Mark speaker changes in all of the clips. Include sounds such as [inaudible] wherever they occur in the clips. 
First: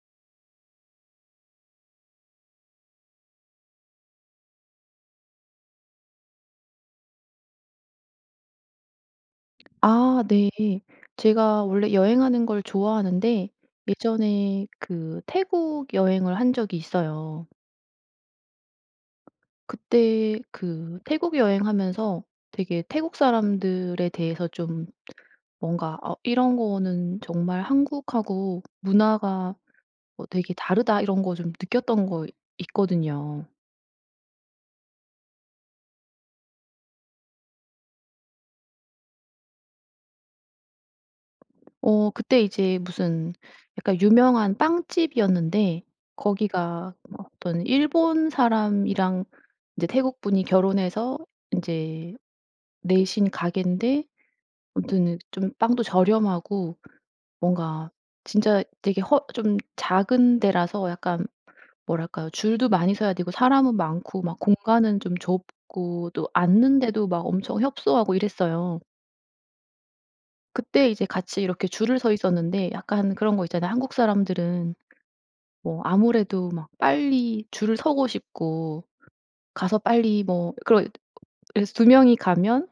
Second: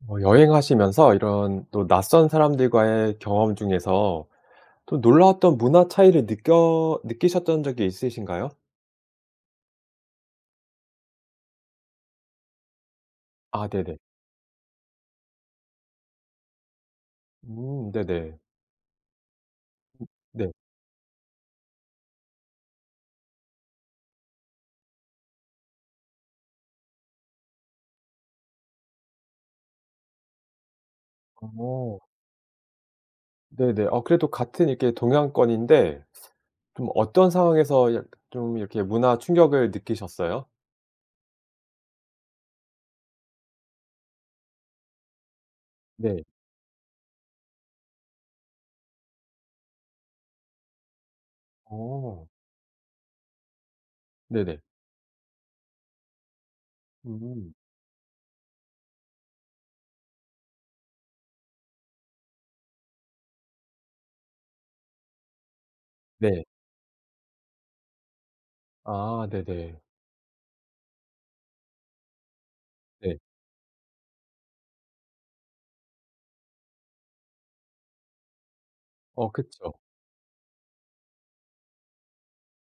Speaker 1: 뭐 여행하시면서 이런 또 낯선 사람들과의 경험 중에서 또 놀라웠던 문화 차이를 느껴 느끼셨던 적이 있으신가요?
Speaker 2: 아. 네. 제가 원래 여행하는 걸 좋아하는데
Speaker 1: 아 네네.
Speaker 2: 예전에 그 태국 여행을 한 적이 있어요.
Speaker 1: 음 네네. 음.
Speaker 2: 그때
Speaker 1: 네.
Speaker 2: 그 태국 여행하면서 되게 태국 사람들에 대해서 좀 뭔가 '어 이런 거는 정말 한국하고 문화가 어 되게 다르다.' 이런 거 좀
Speaker 1: 어.
Speaker 2: 느꼈던 거 있거든요.
Speaker 1: 네네. 어 그래도 같은 이렇게 동양권인데 좀 어떤 상황에서 약 좀 이렇게 문화 충격을 느끼셨어요?
Speaker 2: 어 그때 이제 무슨 약간 유명한 빵집이었는데
Speaker 1: 네.
Speaker 2: 거기가 어떤 일본 사람이랑 이제 태국 분이 결혼해서 인제
Speaker 1: 어.
Speaker 2: 내신 가게인데
Speaker 1: 네네.
Speaker 2: 아무튼 좀 빵도 저렴하고
Speaker 1: 음.
Speaker 2: 뭔가 진짜 되게 허 좀 작은 데라서 약간 뭐랄까요. 줄도 많이 서야 되고 사람은 많고 막 공간은 좀 좁고 또
Speaker 1: 네.
Speaker 2: 앉는데도 막 엄청 협소하고 이랬어요.
Speaker 1: 아 네네.
Speaker 2: 그때 이제 같이 이렇게 줄을 서 있었는데 약간
Speaker 1: 네.
Speaker 2: 그런 거 있잖아요. 한국 사람들은 뭐 아무래도 막 빨리 줄을 서고 싶고
Speaker 1: 어 그쵸.
Speaker 2: 가서 빨리 뭐 그러 그래서 2 명이 가면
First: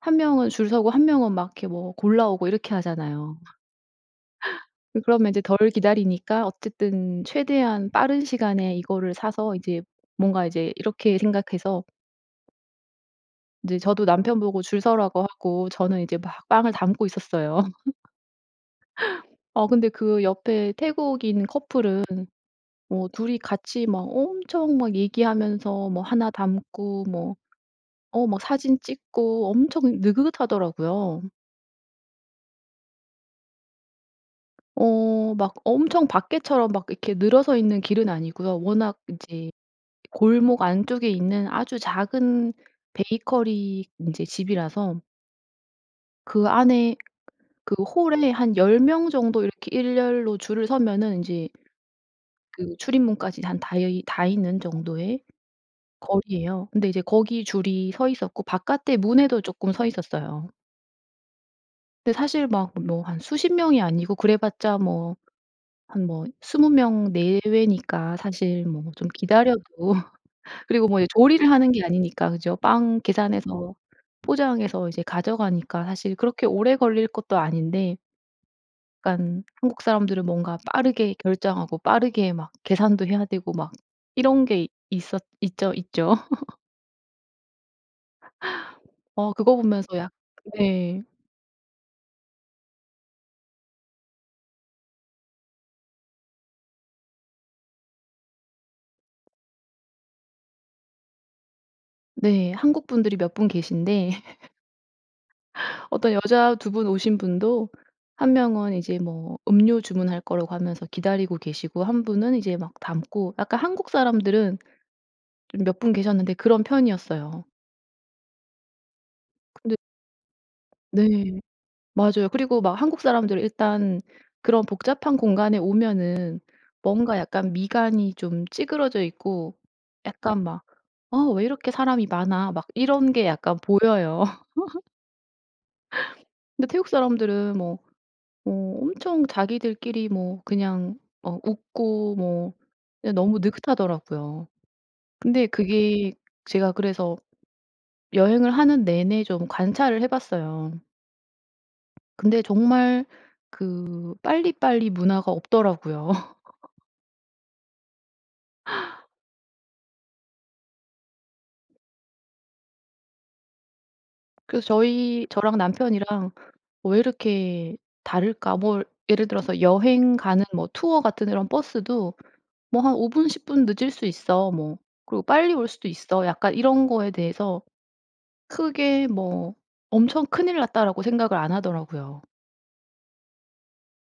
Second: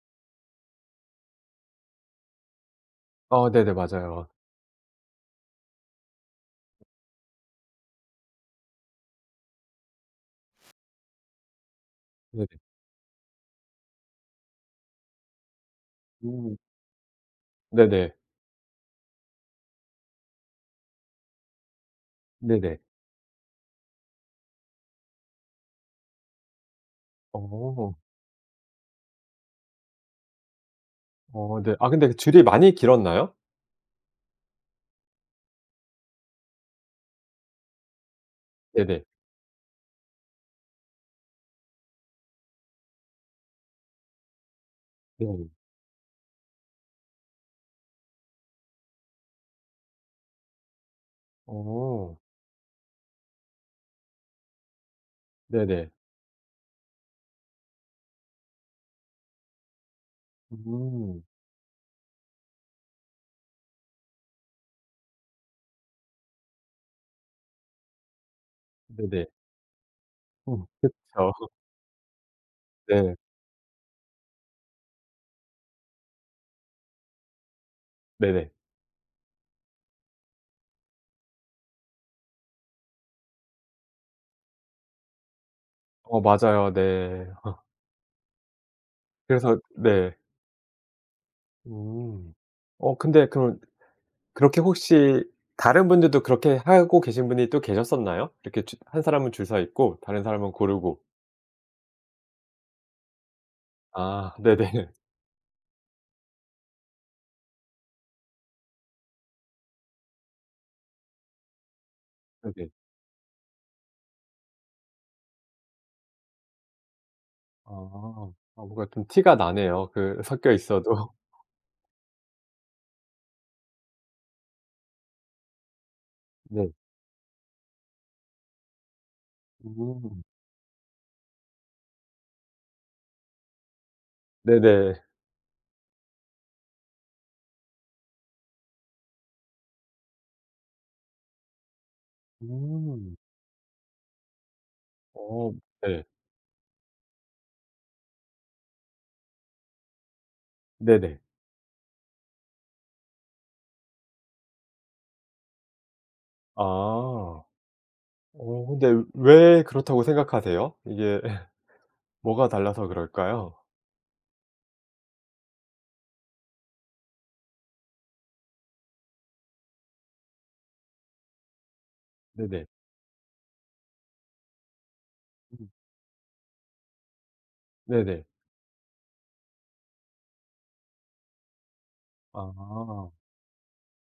Speaker 2: 1 명은 줄 서고 1 명은 막 이렇게 뭐 골라오고 이렇게 하잖아요.
Speaker 1: 어
Speaker 2: [laughs]
Speaker 1: 네네. 맞아요.
Speaker 2: 그 그러면 이제 덜 기다리니까 어쨌든 최대한 빠른 시간에 이거를 사서 이제 뭔가 이제 이렇게 생각해서
Speaker 1: 네네.
Speaker 2: 이제 저도 남편보고 줄 서라고 하고 저는 이제 막
Speaker 1: 음.
Speaker 2: 빵을 담고 있었어요. [laughs]
Speaker 1: 네네.
Speaker 2: 어 근데 그 옆에 태국인 커플은
Speaker 1: 네네.
Speaker 2: 어 2 이 같이 막 엄청 막 얘기하면서 뭐 1 담고 뭐
Speaker 1: 어.
Speaker 2: 어 막 사진 찍고 엄청 느긋하더라고요.
Speaker 1: 어 네. 아 근데 줄이 많이 길었나요?
Speaker 2: 어 막 엄청 밖에처럼 막 이렇게 늘어서 있는 길은 아니고요. 워낙
Speaker 1: 네네.
Speaker 2: 이제 골목 안쪽에 있는 아주 작은 베이커리 인제 집이라서
Speaker 1: 네.
Speaker 2: 그 안에 그 홀에 한 10 명 정도 이렇게 일렬로 줄을 서면은 인제
Speaker 1: 어.
Speaker 2: 그 출입문까지 한 닿여이 닿이는 정도의
Speaker 1: 네네.
Speaker 2: 거리에요. 근데 이제 거기 줄이 서 있었고 바깥에 문에도 쪼끔 서 있었어요.
Speaker 1: 음.
Speaker 2: 근데 사실 막 뭐 한 수십 명이 아니고 그래봤자 뭐 한 뭐 20 명 내외니까 사실 뭐 좀
Speaker 1: 네네.
Speaker 2: 기다려도
Speaker 1: 어
Speaker 2: 그리고 뭐 이제
Speaker 1: 그쵸.
Speaker 2: 조리를
Speaker 1: [laughs]
Speaker 2: 하는 게 아니니까 그죠? 빵
Speaker 1: 네.
Speaker 2: 계산해서 포장해서 이제 가져가니까 사실 그렇게 오래 걸릴 것도 아닌데
Speaker 1: 네네.
Speaker 2: 약간 한국 사람들은 뭔가 빠르게 결정하고 빠르게 막 계산도 해야 되고 막 이런 게 있었 있죠, 있죠.
Speaker 1: 어
Speaker 2: [laughs]
Speaker 1: 맞아요. 네. [laughs]
Speaker 2: 어 그거
Speaker 1: 그래서
Speaker 2: 보면서 약
Speaker 1: 네.
Speaker 2: 네.
Speaker 1: 음 어 근데 그런 그렇게 혹시 다른 분들도 그렇게 하고 계신 분이 또 계셨었나요? 이렇게 주 1 사람은 줄 서있고 다른 사람은 고르고.
Speaker 2: 네. 한국 분들이 몇 분 계신데
Speaker 1: 아
Speaker 2: [laughs]
Speaker 1: 네네.
Speaker 2: 어떤 여자 2 분 오신 분도 1 명은 이제 뭐 음료 주문할 거라고 하면서 기다리고 계시고 1 분은 이제
Speaker 1: 네네.
Speaker 2: 막 담고. 약간 한국 사람들은 좀 몇 분 계셨는데 그런 편이었어요.
Speaker 1: 아. 아 뭔가 좀 티가
Speaker 2: 근데
Speaker 1: 나네요 그 섞여 있어도.
Speaker 2: 네 맞아요. 그리고 막 한국 사람들은 일단 그런 복잡한 공간에 오면은
Speaker 1: 네.
Speaker 2: 뭔가 약간 미간이 좀 찌그러져 있고
Speaker 1: 음.
Speaker 2: 약간 막 '어 왜 이렇게 사람이 많아.' 막 이런 게 약간 보여요. [laughs]
Speaker 1: 네네.
Speaker 2: 근데 태국 사람들은 뭐, 뭐 엄청 자기들끼리 뭐 그냥 어 웃고 뭐 그냥
Speaker 1: 음.
Speaker 2: 너무 느긋하더라고요. 근데
Speaker 1: 어 네.
Speaker 2: 그게 제가 그래서 여행을 하는 내내 좀 관찰을 해 봤어요.
Speaker 1: 네네.
Speaker 2: 근데 정말 그 빨리빨리 문화가 없더라고요. [laughs]
Speaker 1: 아. 어 근데 왜 그렇다고 생각하세요? 이게 [laughs] 뭐가 달라서 그럴까요?
Speaker 2: 그래서 저희 저랑 남편이랑 '왜 이렇게 다를까?' 뭐 예를 들어서 여행 가는 뭐 투어 같은 이런 버스도
Speaker 1: 네네.
Speaker 2: '뭐 한 5 분 10 분 늦을 수 있어. 뭐 그리고 빨리 올
Speaker 1: 음.
Speaker 2: 수도 있어.' 약간 이런 거에 대해서
Speaker 1: 네네.
Speaker 2: 크게 뭐 '엄청 큰일 났다.'라고 생각을 안 하더라고요.
Speaker 1: 아.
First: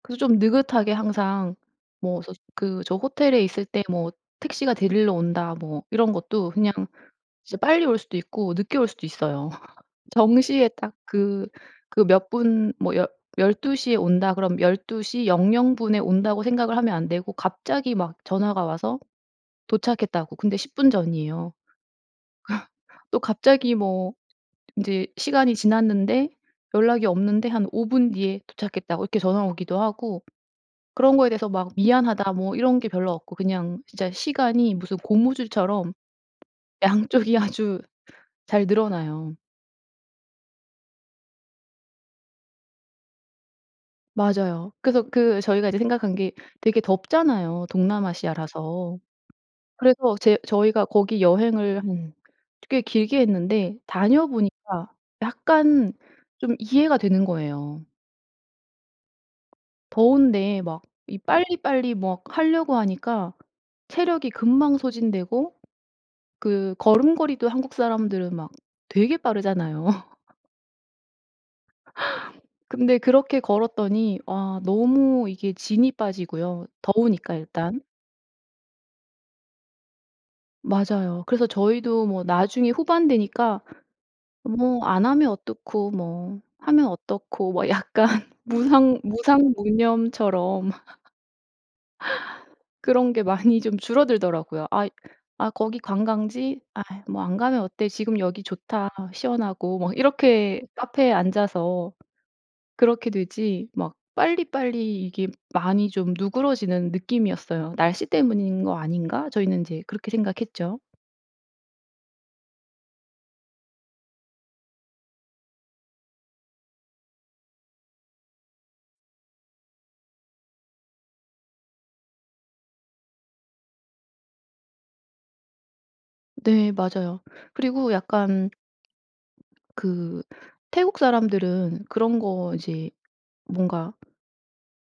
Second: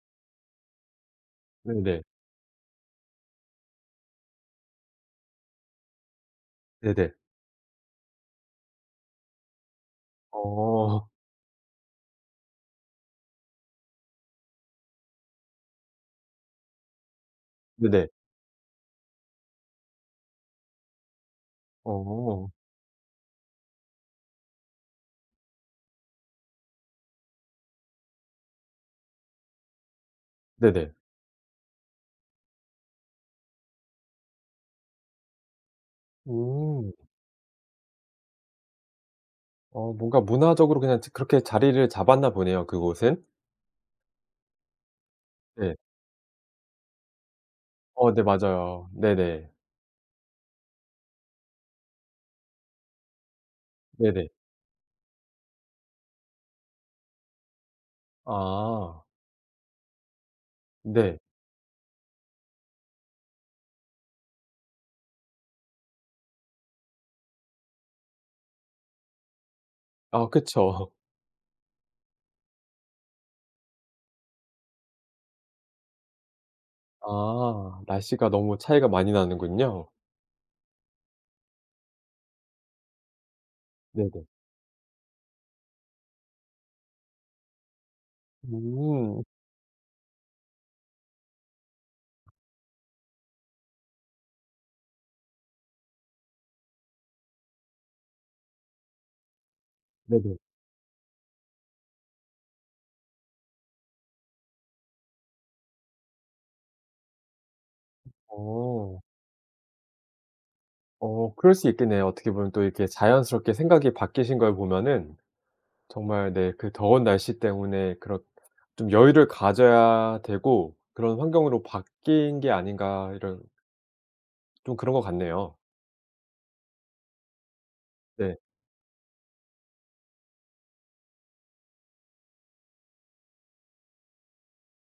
Speaker 2: 그래서 좀 느긋하게 항상
Speaker 1: 네네.
Speaker 2: 뭐 스스 그 저 호텔에 있을 때 뭐 '택시가 데리러 온다.' 뭐 이런 것도 그냥
Speaker 1: 네네.
Speaker 2: 진짜 빨리 올 수도 있고 늦게 올 수도 있어요. [laughs] 정시에 딱
Speaker 1: 어.
Speaker 2: 그 그 몇 분 뭐 10 12 시에 온다 그러면 '12 시 00 분에 온다.'고 생각을 하면 안 되고 갑자기
Speaker 1: 네네.
Speaker 2: 막 전화가 와서 "도착했다."고 근데 10 분 전이에요. 그
Speaker 1: 어.
Speaker 2: 또 갑자기 뭐 인제 시간이 지났는데 연락이 없는데 한 5 분 뒤에 "도착했다."고 이렇게 전화가 오기도 하고
Speaker 1: 네네.
Speaker 2: 그런 거에 대해서 막 "미안하다." 뭐 이런 게 별로 없고 그냥 진짜 시간이 무슨 고무줄처럼
Speaker 1: 음.
Speaker 2: 양쪽이 아주 잘 늘어나요.
Speaker 1: 어 뭔가 문화적으로 그냥 저 그렇게 자리를 잡았나 보네요 그곳은.
Speaker 2: 맞아요. 그래서 그 저희가
Speaker 1: 네.
Speaker 2: 이제 생각한 게 되게 덥잖아요
Speaker 1: 어 네 맞아요.
Speaker 2: 동남아시아라서.
Speaker 1: 네네.
Speaker 2: 그래서 제 저희가 거기 여행을 한 꽤 길게 했는데
Speaker 1: 네네.
Speaker 2: 다녀보니까 약간 좀 이해가 되는 거예요.
Speaker 1: 아.
Speaker 2: 더운데 막
Speaker 1: 네.
Speaker 2: 이 빨리빨리 막 하려고 하니까 체력이 금방 소진되고 그 걸음걸이도 한국 사람들은 막 되게 빠르잖아요.
Speaker 1: 아
Speaker 2: [laughs]
Speaker 1: 그쵸.
Speaker 2: 근데 그렇게 걸었더니 와 너무 이게 진이 빠지고요 더우니까 일단.
Speaker 1: 아 날씨가 너무 차이가 많이 나는군요.
Speaker 2: 맞아요. 그래서 저희도 뭐 나중에 후반 되니까
Speaker 1: 네네.
Speaker 2: 뭐 안 하면 어떻고 뭐 하면 어떻고 뭐 약간 무상
Speaker 1: 음.
Speaker 2: 무상무념처럼 [laughs] 그런 게 많이 좀 줄어들더라고요. 아이 "아 거기 관광지? 아 뭐 안 가면 어때? 지금 여기 좋다. 시원하고." 막
Speaker 1: 네네.
Speaker 2: 이렇게 카페에 앉아서. 그렇게 되지 막 빨리빨리 이게 많이 좀 누그러지는 느낌이었어요. '날씨 때문인 거
Speaker 1: 어.
Speaker 2: 아닌가?' 저희는 인제 그렇게 생각했죠.
Speaker 1: 어 그럴 수 있겠네요. 어떻게 보면 또 이렇게 자연스럽게 생각이 바뀌신 걸 보면은 정말 네 그 더운 날씨 때문에 그렇 좀 여유를 가져야 되고 그런 환경으로 바뀐 게 아닌가 이런 좀 그런 것 같네요.
Speaker 2: 네 맞아요. 그리고
Speaker 1: 네.
Speaker 2: 약간 그 태국 사람들은 그런 거 이제 뭔가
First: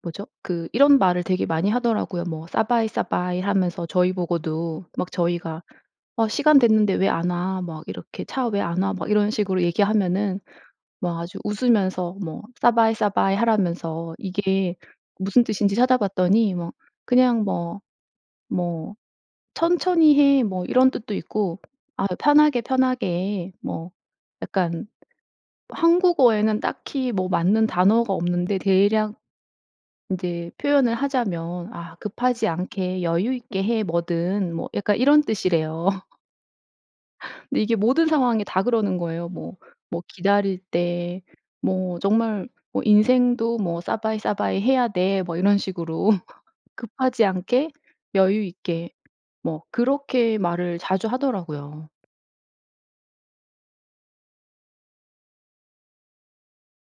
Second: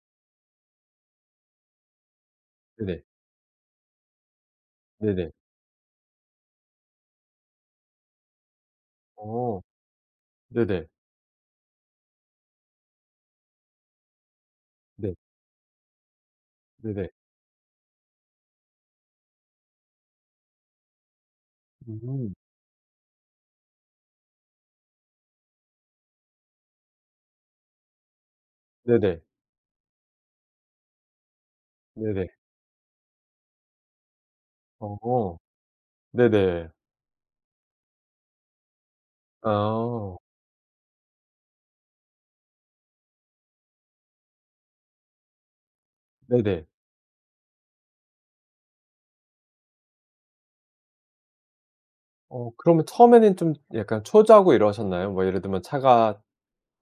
Speaker 2: 뭐죠? 그 이런 말을 되게 많이 하더라고요. 뭐 "สบาย
Speaker 1: 네네.
Speaker 2: สบาย" 하면서 저희 보고도 막
Speaker 1: 네네.
Speaker 2: 저희가 어 "시간 됐는데 왜 안 와?" 막 이렇게 "차 왜 안 와?" 막 이런
Speaker 1: 어.
Speaker 2: 식으로 얘기하면은
Speaker 1: 네네.
Speaker 2: 막 아주 웃으면서 뭐 "สบาย สบาย" 하라면서 이게
Speaker 1: 네.
Speaker 2: 무슨 뜻인지 찾아봤더니 뭐
Speaker 1: 네네.
Speaker 2: 그냥 뭐 뭐 "천천히 해." 뭐 이런 뜻도 있고 아
Speaker 1: 음.
Speaker 2: "편하게 편하게" 뭐 약간 한국어에는 딱히 뭐 맞는 단어가 없는데 대략
Speaker 1: 네네.
Speaker 2: 이제 표현을 하자면 아
Speaker 1: 네네.
Speaker 2: "급하지 않게 여유 있게 해, 뭐든." 뭐 약간 이런
Speaker 1: 어
Speaker 2: 뜻이래요. [laughs]
Speaker 1: 네네.
Speaker 2: 근데 이게 모든 상황에 다 그러는 거예요. 뭐 뭐
Speaker 1: 아.
Speaker 2: 기다릴 때 뭐 정말 뭐 인생도 뭐 "สบาย สบาย 해야 돼." 뭐 이런 식으로. [laughs]
Speaker 1: 네네.
Speaker 2: "급하지 않게, 여유 있게." 뭐 그렇게 말을 자주 하더라고요.
Speaker 1: 어 그러면 처음에는 좀 약간 초조하고 이러셨나요? 뭐 예를 들면 차가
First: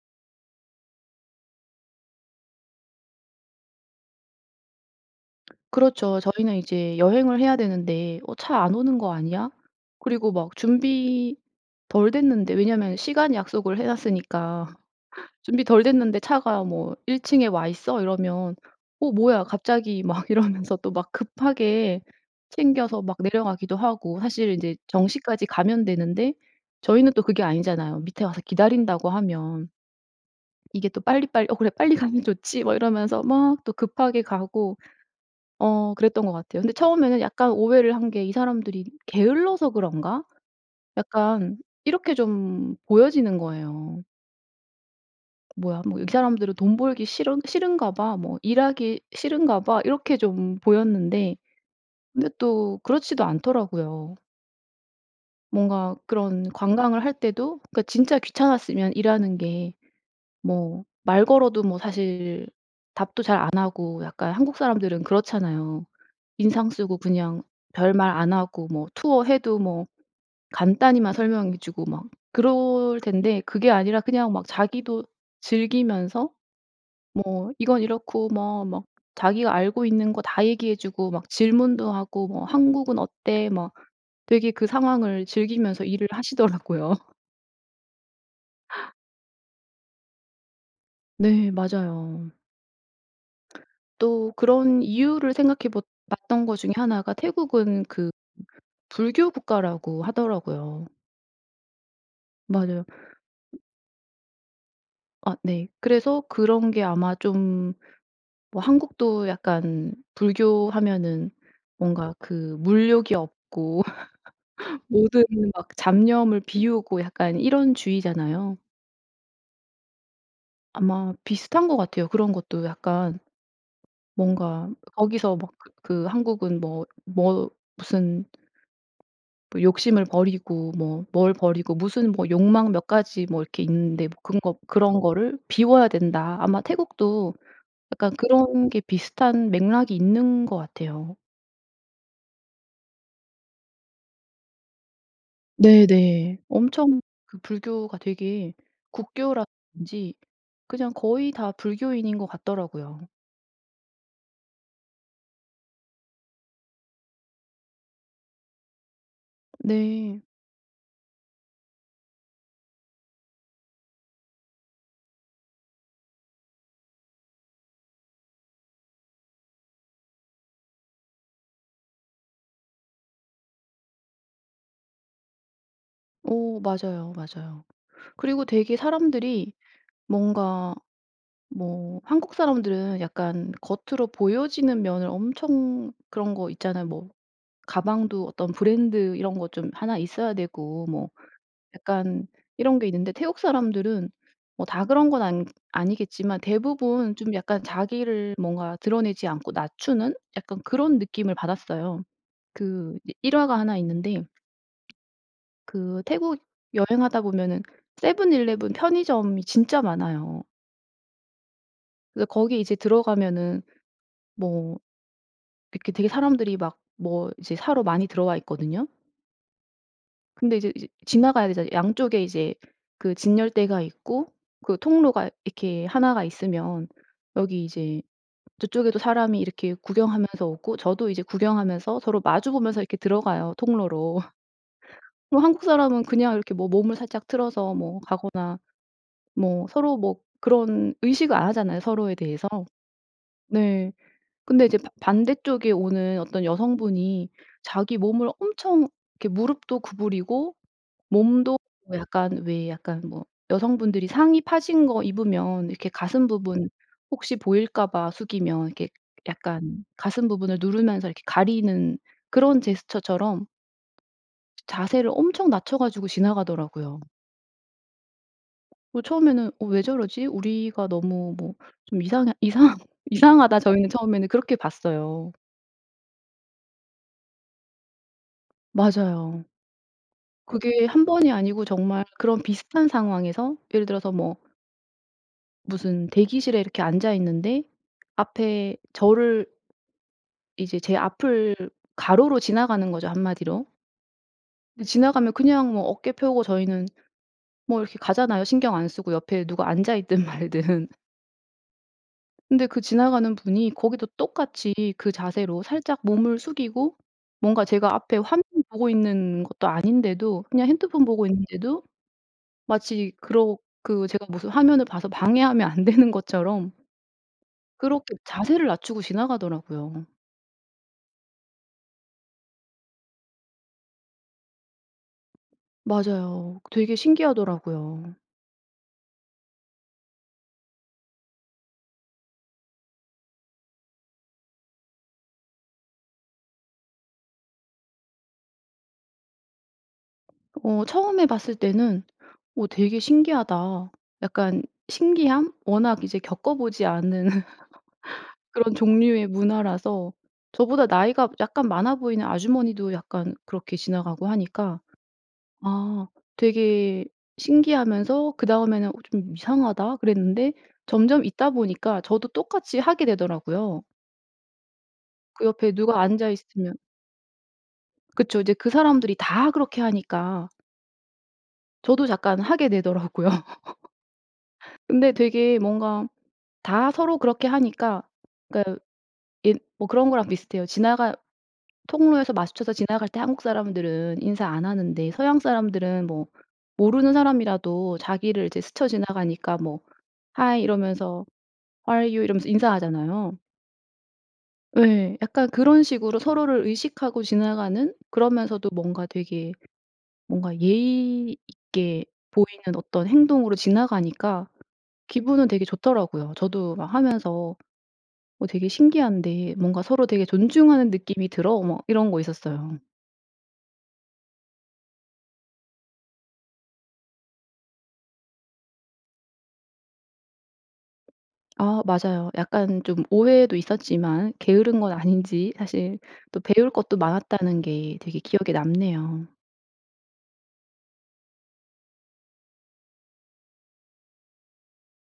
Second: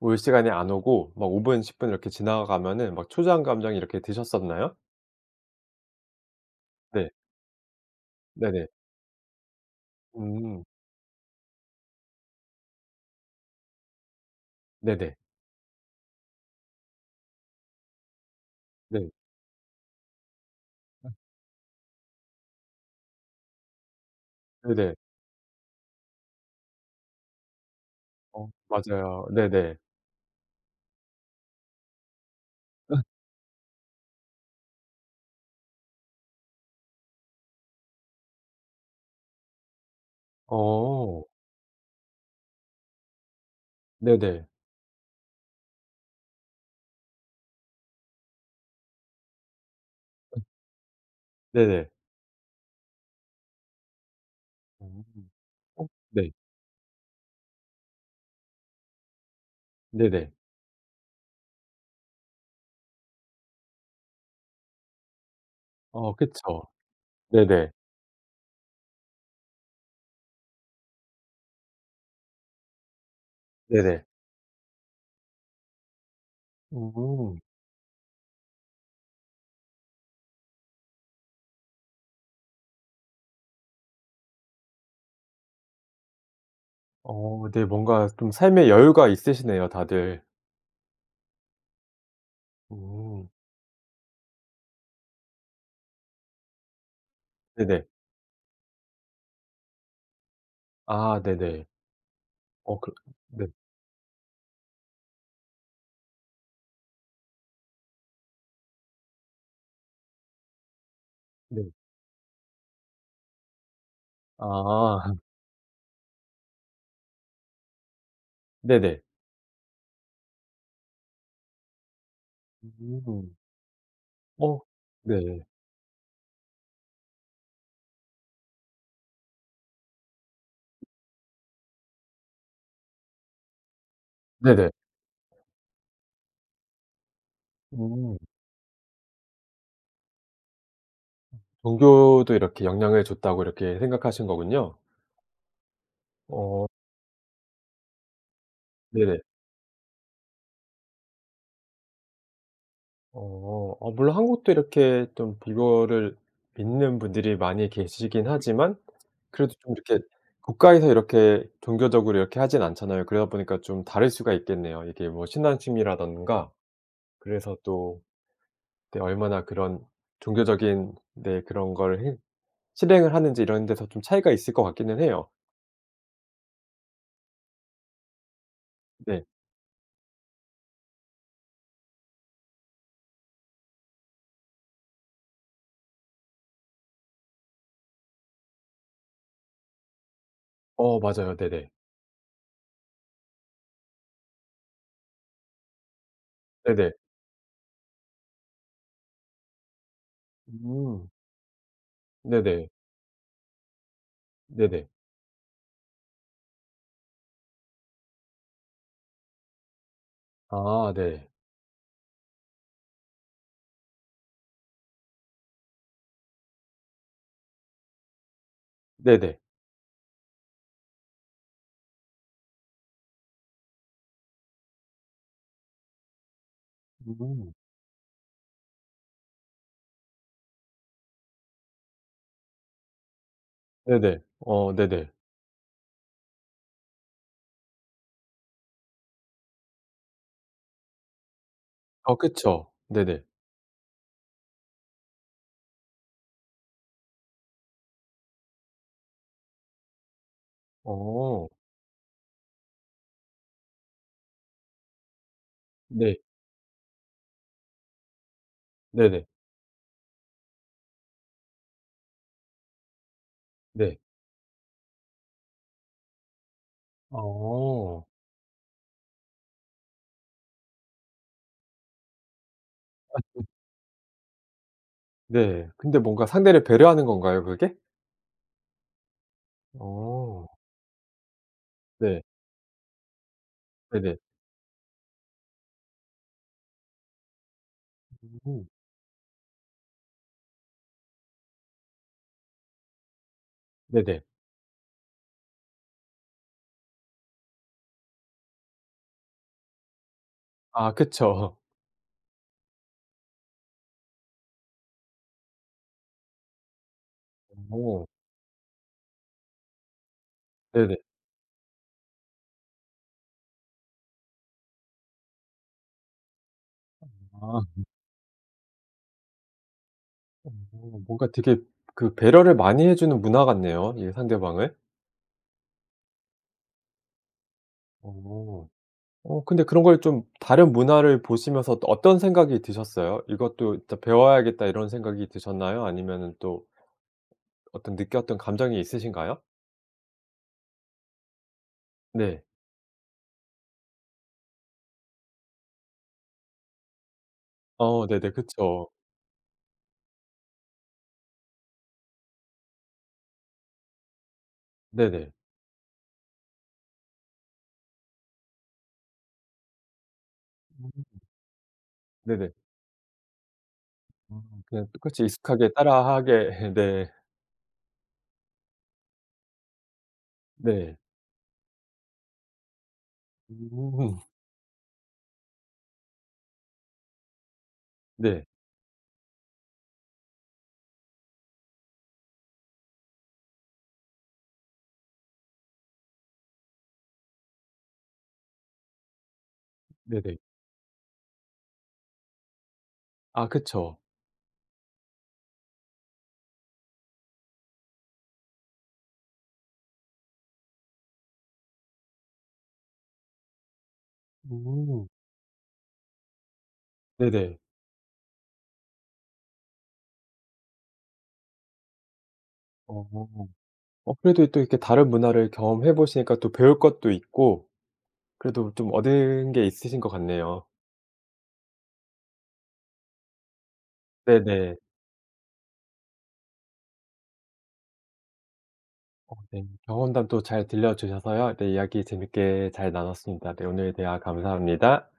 Speaker 1: 올 시간에 안 오고 막 5 분, 10 분 이렇게 지나가면은 막 초조한 감정이 이렇게 드셨었나요?
Speaker 2: 그렇죠. 저희는 이제
Speaker 1: 네.
Speaker 2: 여행을 해야 되는데 '어 차
Speaker 1: 네네.
Speaker 2: 안 오는 거 아니야?' 그리고 막
Speaker 1: 음.
Speaker 2: 준비 덜 됐는데 왜냐하면 시간 약속을 해 놨으니까.
Speaker 1: 네네.
Speaker 2: [laughs] 준비 덜 됐는데 차가 뭐 "1 층에 와 있어." 이러면
Speaker 1: 네.
Speaker 2: '어 뭐야? 갑자기.' 막 이러면서 또 막
Speaker 1: 음.
Speaker 2: 급하게 챙겨서 막 내려가기도 하고. 사실은 인제
Speaker 1: 네네.
Speaker 2: 정시까지 가면 되는데 저희는 또 그게 아니잖아요 밑에 와서
Speaker 1: 어
Speaker 2: 기다린다고
Speaker 1: 맞아요.
Speaker 2: 하면.
Speaker 1: 네네.
Speaker 2: 이게 또 빨리빨리 '어 그래 빨리 가면 좋지.' 막
Speaker 1: [laughs]
Speaker 2: 이러면서 막 또 급하게 가고 어 그랬던 것 같아요. 근데 처음에는 약간 오해를 한 게 '이 사람들이 게을러서 그런가?'
Speaker 1: 어.
Speaker 2: 약간 이렇게 좀 보여지는 거예요.
Speaker 1: 네네.
Speaker 2: '뭐야 뭐 이 사람들은 돈 벌기 싫은 싫은가 봐. 뭐 일하기 싫은가 봐.' 이렇게
Speaker 1: [unintelligible]
Speaker 2: 좀 보였는데
Speaker 1: 네네.
Speaker 2: 근데 또 그렇지도 않더라고요.
Speaker 1: 음. 어
Speaker 2: 뭔가
Speaker 1: 네.
Speaker 2: 그런 관광을 할 때도 그러니까 진짜 귀찮았으면 일하는 게
Speaker 1: 네네.
Speaker 2: 뭐 말 걸어도 뭐 사실 답도 잘 안 하고 약간 한국 사람들은 그렇잖아요.
Speaker 1: 어 그쵸.
Speaker 2: 인상 쓰고 그냥
Speaker 1: 네네.
Speaker 2: 별말 안 하고 뭐 투어 해도 뭐 간단히만 설명해 주고 막 그럴 텐데 그게 아니라
Speaker 1: 네네.
Speaker 2: 그냥 막 자기도 즐기면서
Speaker 1: 음.
Speaker 2: 뭐 이건 이렇고 뭐 막 자기가 알고 있는 거 다 얘기해 주고 막 질문도 하고 뭐 "한국은 어때?" 뭐 되게 그 상황을 즐기면서 일을 하시더라고요.
Speaker 1: 어 네. 뭔가 좀 삶의 여유가 있으시네요 다들.
Speaker 2: 네 맞아요.
Speaker 1: 음.
Speaker 2: 또 그런 이유를 생각해 봇 봤던 것 중에 1 가
Speaker 1: 네네.
Speaker 2: 태국은 그 불교 국가라고 하더라고요.
Speaker 1: 아 네네. 어
Speaker 2: 맞아요.
Speaker 1: 그 네.
Speaker 2: 아 네. 그래서 그런 게 아마 좀 뭐 한국도 약간 불교하면은
Speaker 1: 네.
Speaker 2: 뭔가 그 물욕이 없고 [laughs]
Speaker 1: 아. [laughs]
Speaker 2: 모든 막 잡념을 비우고 약간 이런 주의잖아요.
Speaker 1: 네네.
Speaker 2: 아마 비슷한 것 같아요. 그런 것도 약간
Speaker 1: 음. 어.
Speaker 2: 뭔가 거기서
Speaker 1: 네.
Speaker 2: 막 그 그 한국은 뭐 뭐 무슨 뭐 욕심을 버리고 뭐 뭘 버리고 무슨 뭐 욕망 몇 가지 뭐 이렇게 있는데 그런 거
Speaker 1: 네네.
Speaker 2: "그런 거를 비워야 된다." 아마 태국도 약간
Speaker 1: 음.
Speaker 2: 그런 게 비슷한 맥락이 있는 것 같아요.
Speaker 1: 음 종교도 이렇게 영향을 줬다고 이렇게 생각하신 거군요.
Speaker 2: 네네.
Speaker 1: 어.
Speaker 2: 엄청 그 불교가 되게
Speaker 1: 네네.
Speaker 2: 국교라든지 그냥 거의 다 불교인인 것 같더라고요.
Speaker 1: 어. 어 물론 한국도 이렇게 좀 불교를 믿는 분들이 많이 계시긴 하지만 그래도 좀 이렇게
Speaker 2: 네.
Speaker 1: 국가에서 이렇게 종교적으로 이렇게 하진 않잖아요. 그러다 보니까 좀 다를 수가 있겠네요. 이게 뭐 신앙심이라든가. 그래서 또 그때 얼마나 그런 종교적인 네 그런 걸 행 실행을 하는지 이런 데서 좀 차이가 있을 것 같기는 해요.
Speaker 2: 어 맞아요, 맞아요. 그리고 되게
Speaker 1: 네.
Speaker 2: 사람들이 뭔가 뭐 한국 사람들은 약간 겉으로 보여지는 면을 엄청 그런 거 있잖아요. 뭐 가방도 어떤 브랜드 이런 거 좀 1 있어야 되고
Speaker 1: 어
Speaker 2: 뭐
Speaker 1: 맞아요. 네네.
Speaker 2: 약간 이런 게 있는데 태국 사람들은 뭐 다 그런 건 안 아니겠지만
Speaker 1: 네네.
Speaker 2: 대부분 좀 약간 자기를 뭔가 드러내지 않고 낮추는 약간 그런
Speaker 1: 음.
Speaker 2: 느낌을 받았어요.
Speaker 1: 네네.
Speaker 2: 그 이제 일화가 1 있는데
Speaker 1: 네네.
Speaker 2: 그 태국 여행하다 보면은 세븐일레븐 편의점이 진짜 많아요.
Speaker 1: 아 네.
Speaker 2: 그래서 거기 이제 들어가면은 뭐 이렇게 되게 사람들이 막 뭐 이제 사러 많이 들어와 있거든요.
Speaker 1: 네네.
Speaker 2: 근데 이제 이제 지나가야 되잖아요. 양쪽에 이제 그 진열대가 있고 그 통로가 이렇게 1 가 있으면
Speaker 1: 음.
Speaker 2: 여기 이제 저쪽에도 사람이 이렇게 구경하면서 오고 저도 이제 구경하면서 서로 마주 보면서 이렇게 들어가요
Speaker 1: 네네.
Speaker 2: 통로로. [laughs]
Speaker 1: 어 네네.
Speaker 2: 그럼 한국 사람은 그냥 이렇게 뭐 몸을 살짝 틀어서 뭐 가거나 뭐 서로 뭐 그런 의식을 안 하잖아요 서로에
Speaker 1: 어
Speaker 2: 대해서.
Speaker 1: 그쵸. 네네.
Speaker 2: 네. 근데 이제 바 반대쪽에 오는 어떤 여성분이 자기 몸을 엄청 이렇게 무릎도 구부리고
Speaker 1: 어.
Speaker 2: 몸도 어 약간 왜 약간 뭐 여성분들이 상의 파진 거 입으면 이렇게
Speaker 1: 네.
Speaker 2: 가슴 부분 혹시 보일까 봐 숙이면 이렇게
Speaker 1: 네네.
Speaker 2: 약간 가슴 부분을 누르면서 이렇게 가리는 그런 제스처처럼
Speaker 1: 네.
Speaker 2: 자세를 엄청 낮춰 가지고 지나가더라고요.
Speaker 1: 어.
Speaker 2: 어 처음에는 '어 왜 저러지? 우리가 너무 뭐 좀 이상하 이상
Speaker 1: [laughs]
Speaker 2: 이상하다.' 저희는 처음에는 그렇게 봤어요.
Speaker 1: 네. 근데 뭔가 상대를 배려하는 건가요 그게?
Speaker 2: 맞아요.
Speaker 1: 어.
Speaker 2: 그게 1 번이 아니고 정말
Speaker 1: 네.
Speaker 2: 그런 비슷한 상황에서 예를 들어서
Speaker 1: 네네.
Speaker 2: 뭐 무슨 대기실에 이렇게 앉아있는데
Speaker 1: 음.
Speaker 2: 앞에 저를 이제 제 앞을 가로로 지나가는 거죠 한마디로.
Speaker 1: 네네.
Speaker 2: 지나가면 그냥 뭐 어깨 펴고 저희는 뭐 이렇게 가잖아요. 신경 안 쓰고 옆에 누가 앉아있든 말든.
Speaker 1: 아 그쵸.
Speaker 2: 근데 그 지나가는 분이 거기도 똑같이 그 자세로 살짝 몸을 숙이고 뭔가 제가
Speaker 1: 어.
Speaker 2: 앞에 화면 보고 있는 것도 아닌데도 그냥
Speaker 1: 네네.
Speaker 2: 핸드폰 보고 있는데도 마치 그러 그 제가 무슨 화면을 봐서 방해하면 안 되는 것처럼
Speaker 1: 아. [laughs]
Speaker 2: 그렇게 자세를 낮추고 지나가더라고요.
Speaker 1: 어 뭔가 되게 그 배려를 많이 해주는 문화 같네요 이 상대방을.
Speaker 2: 맞아요. 되게 신기하더라고요.
Speaker 1: 어. 어 근데 그런 걸 좀 다른 문화를 보시면서 어떤 생각이 드셨어요? '이것도 진짜 배워야겠다.' 이런 생각이 드셨나요? 아니면은 또 어떤 느꼈던 감정이 있으신가요?
Speaker 2: 어 처음에 봤을 때는
Speaker 1: 네.
Speaker 2: '어 되게 신기하다.' 약간 신기함? 워낙 이제 겪어보지 않은
Speaker 1: 어 네네.
Speaker 2: [laughs] 그런
Speaker 1: 그쵸.
Speaker 2: 종류의 문화라서 저보다 나이가 약간 많아보이는 아주머니도 약간 그렇게 지나가고 하니까
Speaker 1: 네네.
Speaker 2: 아 되게 신기하면서 그다음에는 '어 좀 이상하다.' 그랬는데
Speaker 1: 음.
Speaker 2: 점점 있다 보니까 저도
Speaker 1: 네네.
Speaker 2: 똑같이 하게 되더라고요.
Speaker 1: 아 그냥 똑같이
Speaker 2: 그
Speaker 1: 익숙하게
Speaker 2: 옆에 누가 앉아
Speaker 1: 따라하게 [laughs]
Speaker 2: 있으면
Speaker 1: 네.
Speaker 2: 그쵸. 이제 그 사람들이 다 그렇게 하니까
Speaker 1: 네.
Speaker 2: 저도 잠깐 하게 되더라고요. [laughs]
Speaker 1: 음.
Speaker 2: 근데 되게 뭔가 다 서로 그렇게 하니까
Speaker 1: 네.
Speaker 2: 그니까 예 뭐 그런 거랑 비슷해요. 지나가 통로에서 마주쳐서 지나갈 때 한국 사람들은 인사 안 하는데 서양 사람은 뭐 모르는 사람이라도 자기를 이제 스쳐 지나가니까 뭐
Speaker 1: 네네.
Speaker 2: Hi. 이러면서 How are you? 이러면서 인사하잖아요.
Speaker 1: 아 그쵸.
Speaker 2: 예. 약간 그런 식으로 서로를 의식하고 지나가는 그러면서도 뭔가 되게 뭔가 예의 있게 보이는 어떤 행동으로 지나가니까
Speaker 1: 음.
Speaker 2: 기분은 되게 좋더라고요. 저도 막 하면서
Speaker 1: 네네.
Speaker 2: '어 되게 신기한데 뭔가 서로 되게 존중하는 느낌이 들어.' 뭐 이런 거 있었어요.
Speaker 1: 어. 어 그래도 또 이렇게 다른 문화를 경험해 보시니까 또 배울 것도 있고 그래도 좀 얻은 게 있으신 것 같네요.
Speaker 2: 아 맞아요. 약간 좀 오해도 있었지만
Speaker 1: 네네.
Speaker 2: 게으른 건 아닌지 사실 또 배울 것도 많았다는 게 되게 기억에 남네요.
Speaker 1: 어 네. 경험담 또 잘 들려 주셔서요. 네 이야기 재밌게 잘 나눴습니다. 네 오늘 대화 감사합니다.